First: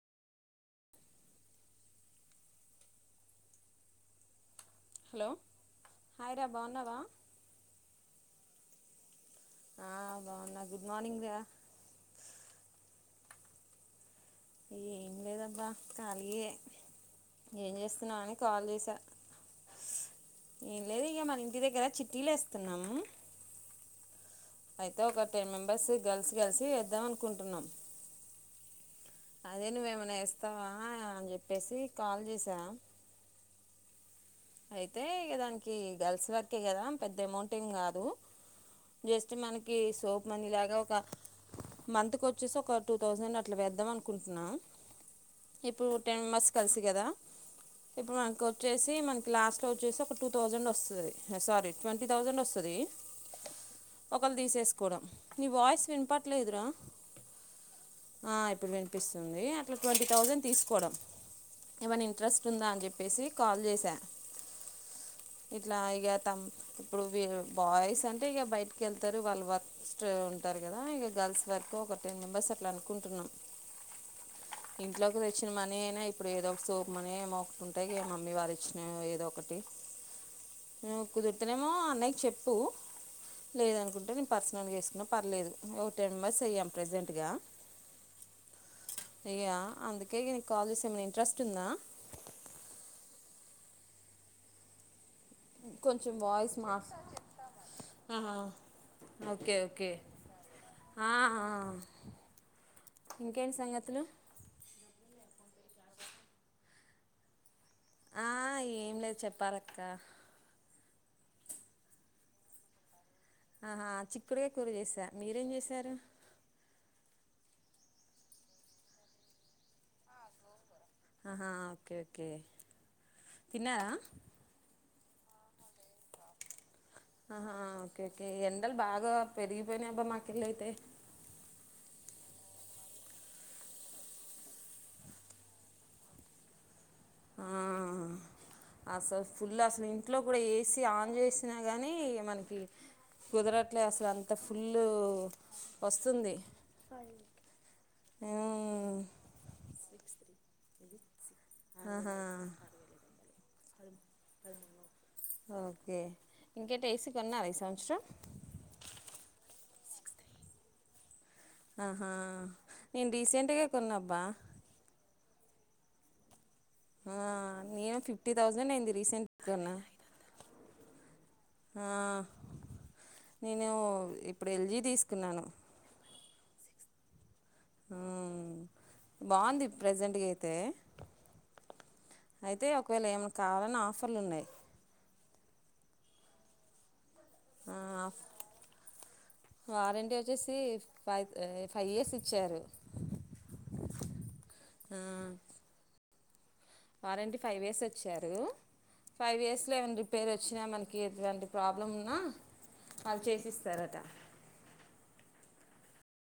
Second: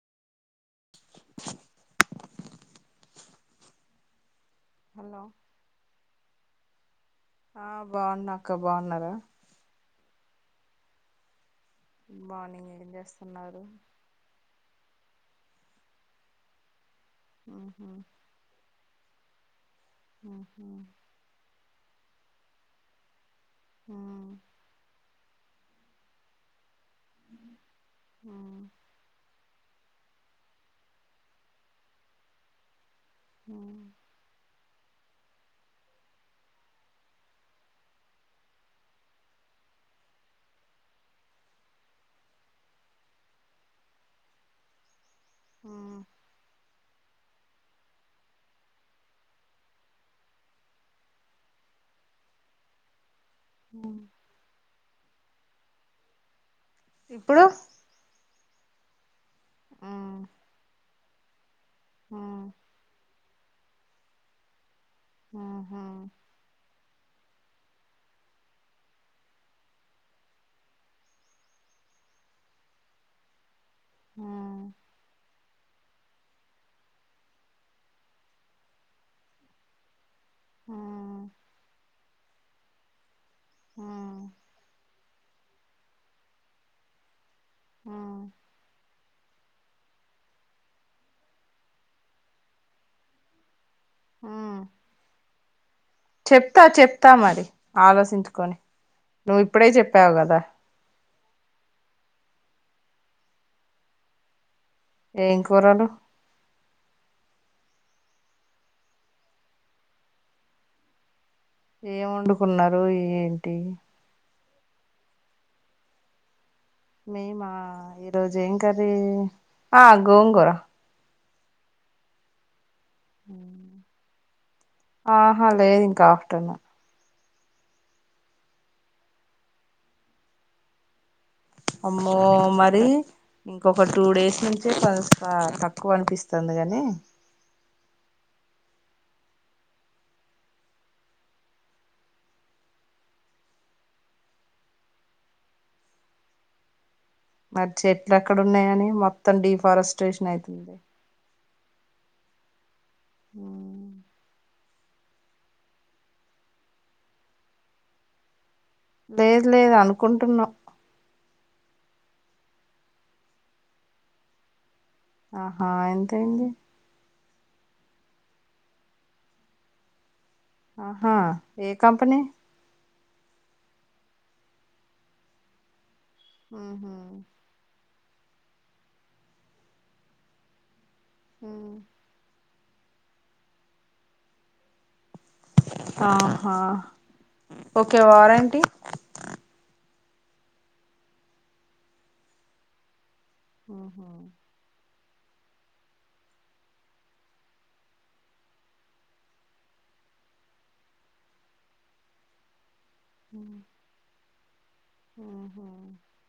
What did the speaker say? hello hi రా బావున్నావా ఆ బావున్న అక్క బావున్నారా ఆ బావున్న గుడ్ మార్నింగ్ రా గుడ్ మార్నింగ్ ఏం చేస్తున్నారు ఏం లేదబ్బా ఖాళీయే ఏం ఉహు చేస్తున్నవని కాల్ చేసా ఊహు ఏం లేదు ఇక మన ఇంటి దగ్గర చిటీలు ఎస్తున్నాము ఆ అయితె ఒక టెన్ మెంబెర్స్ గర్ల్స్ కలిసి వేద్దాం అనుకుంటున్నం ఉ అదె నువ్వేమన్న ఎస్తావా అని చెప్పేసి కాల్ చేసా హ అయితే ఇగ దానికి గర్ల్స్ వరకే గదా పెద్ద అమౌంట్ ఏం గాదు జస్ట్ మనకి సోప్ మనీ లాగా ఒక మంత్కు ఒచ్చేసి ఒక టూ థౌజండ్ అట్ల వేద్దాం అనుకుంటున్న ఇప్పుడు ఉ టెన్ మెంబర్స్ కలిసి గదా ఇప్పుడు మనకి ఒచ్చేసి మన్ లాస్ట్ లో ఒచ్చేసి ఒక టూ థౌజండ్ వస్తది అది సారీ ట్వంటీ థౌజండ్ వస్తదీ ఉ ఒకళు తీసేసుకోడం నీ వాయిస్ వినపట్లేదురా ఇప్పుడు ఆ ఇప్పుడు వినిపిస్ తుంది అట్ల ఉ ట్వంటీ థౌసండ్ తీసుకోడం ఏమన్న ఉ ఇంట్రెస్ట్ ఉందా అని చెప్పేసి కాల్ చేసా ఉహు ఉ ఇట్లా ఇగా తన్ ఇప్పుడు వి బాయ్స్ అంటే ఇగ బయటకెళ్తరు వాళ్ళు వర్క్ స్ట్రె ఉంటారు గదా ఇగ గర్ల్స్ వర్కు ఒక టెన్ మెంబర్స్ అట్ల అనుకుంటున్నం ఉ ఇంట్లోకి తె చ్చిన మనీనే ఇప్పుడు ఏదొ ఒక సోపు మనీ మోకుంటే ఇగ మమ్మీ వాళ్ళు ఇచ్చినయి ఏద్ దో ఒకటి ఉ నీకు కుదురుతునేమో అన్నయ్యకి చెప్పు ఉ లేదనుకుంటే నేను పర్సనల్గా ఎసుకున్నా పర్లేదు ఒక టెన్ మెంబర్స్ అయ్యాం ప్రెజెంట్గా ఆ ఇగ అందుకే ఇగ నిక్ కాలే జెస ఏమైన ఇంట్రెస్ట్ ఉందా ఆ కొంచెం వాయిస్ చెప్తా మార్స్ చెప్తా మరి ఆలోసించుకొని నువ్ ఓకే ఇప్పుడే ఓకే చెప్పావు గదా ఆ, ఆ ఇంకేంటి సంగతులు ఏం కూరలు ఆ ఏం లేదు చెప్పారక్క ఏం వండుకున్నారు ఏ ఆహా చిక్కుడుగాయ కూర చేసా మీరేం చేశారు మేమా ఈరోజు ఏం కరీ ఆ గోంగూర హా ఓకే ఓకే తిన్నారా ఆహా లేదు ఇంకా ఆఫ్టేర్నూన్ ఆహా ఓకే ఓకే ఎండలు బాగా పెరిగిపోయినాయి అబ్బా మాకెళ్ళయితే అమ్మో మరి ఇంకొక టూ డేస్ నుంచే కాస్త తక్కువ అనిపిస్తుంది గాని ఆహ అసలు ఫుల్ అసలు ఇంట్లో కూడా ఏసి ఆన్ చేసినా కానీ మనకి కుదరట్లే అసలు అంత ఫుల్ వస్తుంది మరి చెట్లు ఎక్కడ ఉన్నాయ అని ఉమ్, మొత్తం డిఫారెస్టేషన్ అవుతుంది ఆహా ఊ ఓకే ఇంకేట ఏసీ కొన్నార ఈ సంవత్సరం లేదు లేదు అనుకుంటున్నాం ఆహా నేను రీసెంట్గా కొన్నాబ్బా ఆహా ఎంత ఐంది ఆ నేను ఫిఫ్టీ థౌజండ్ అయింది రీసెంట్ గా కొన్న ఆహా ఏ కంపనీ నేను ఇప్పుడు ఎల్జీ తీసుకున్నాను ఊహు ఊ బాగుంది ప్రెజెంట్గా అయితే ఊ అయితే ఒకవేళ ఏమన్నా కావాలన ఆఫర్లు ఉన్నాయి ఆహా ఓకే వారంటి ఇది వచ్చేసీ ఫై ఫైవ్ ఇయర్స్ ఇచ్చారు ఊ హు వారంటీ ఫైవ్ ఇయర్స్ వచ్చారు ఫైవ్ ఇయర్స్లో ఏమైనా రిపేర్ వచ్చినా మనకి ఎటువంటి ప్రాబ్లం ఉన్నా వాళ్ళు చేసిస్తారట ఊహు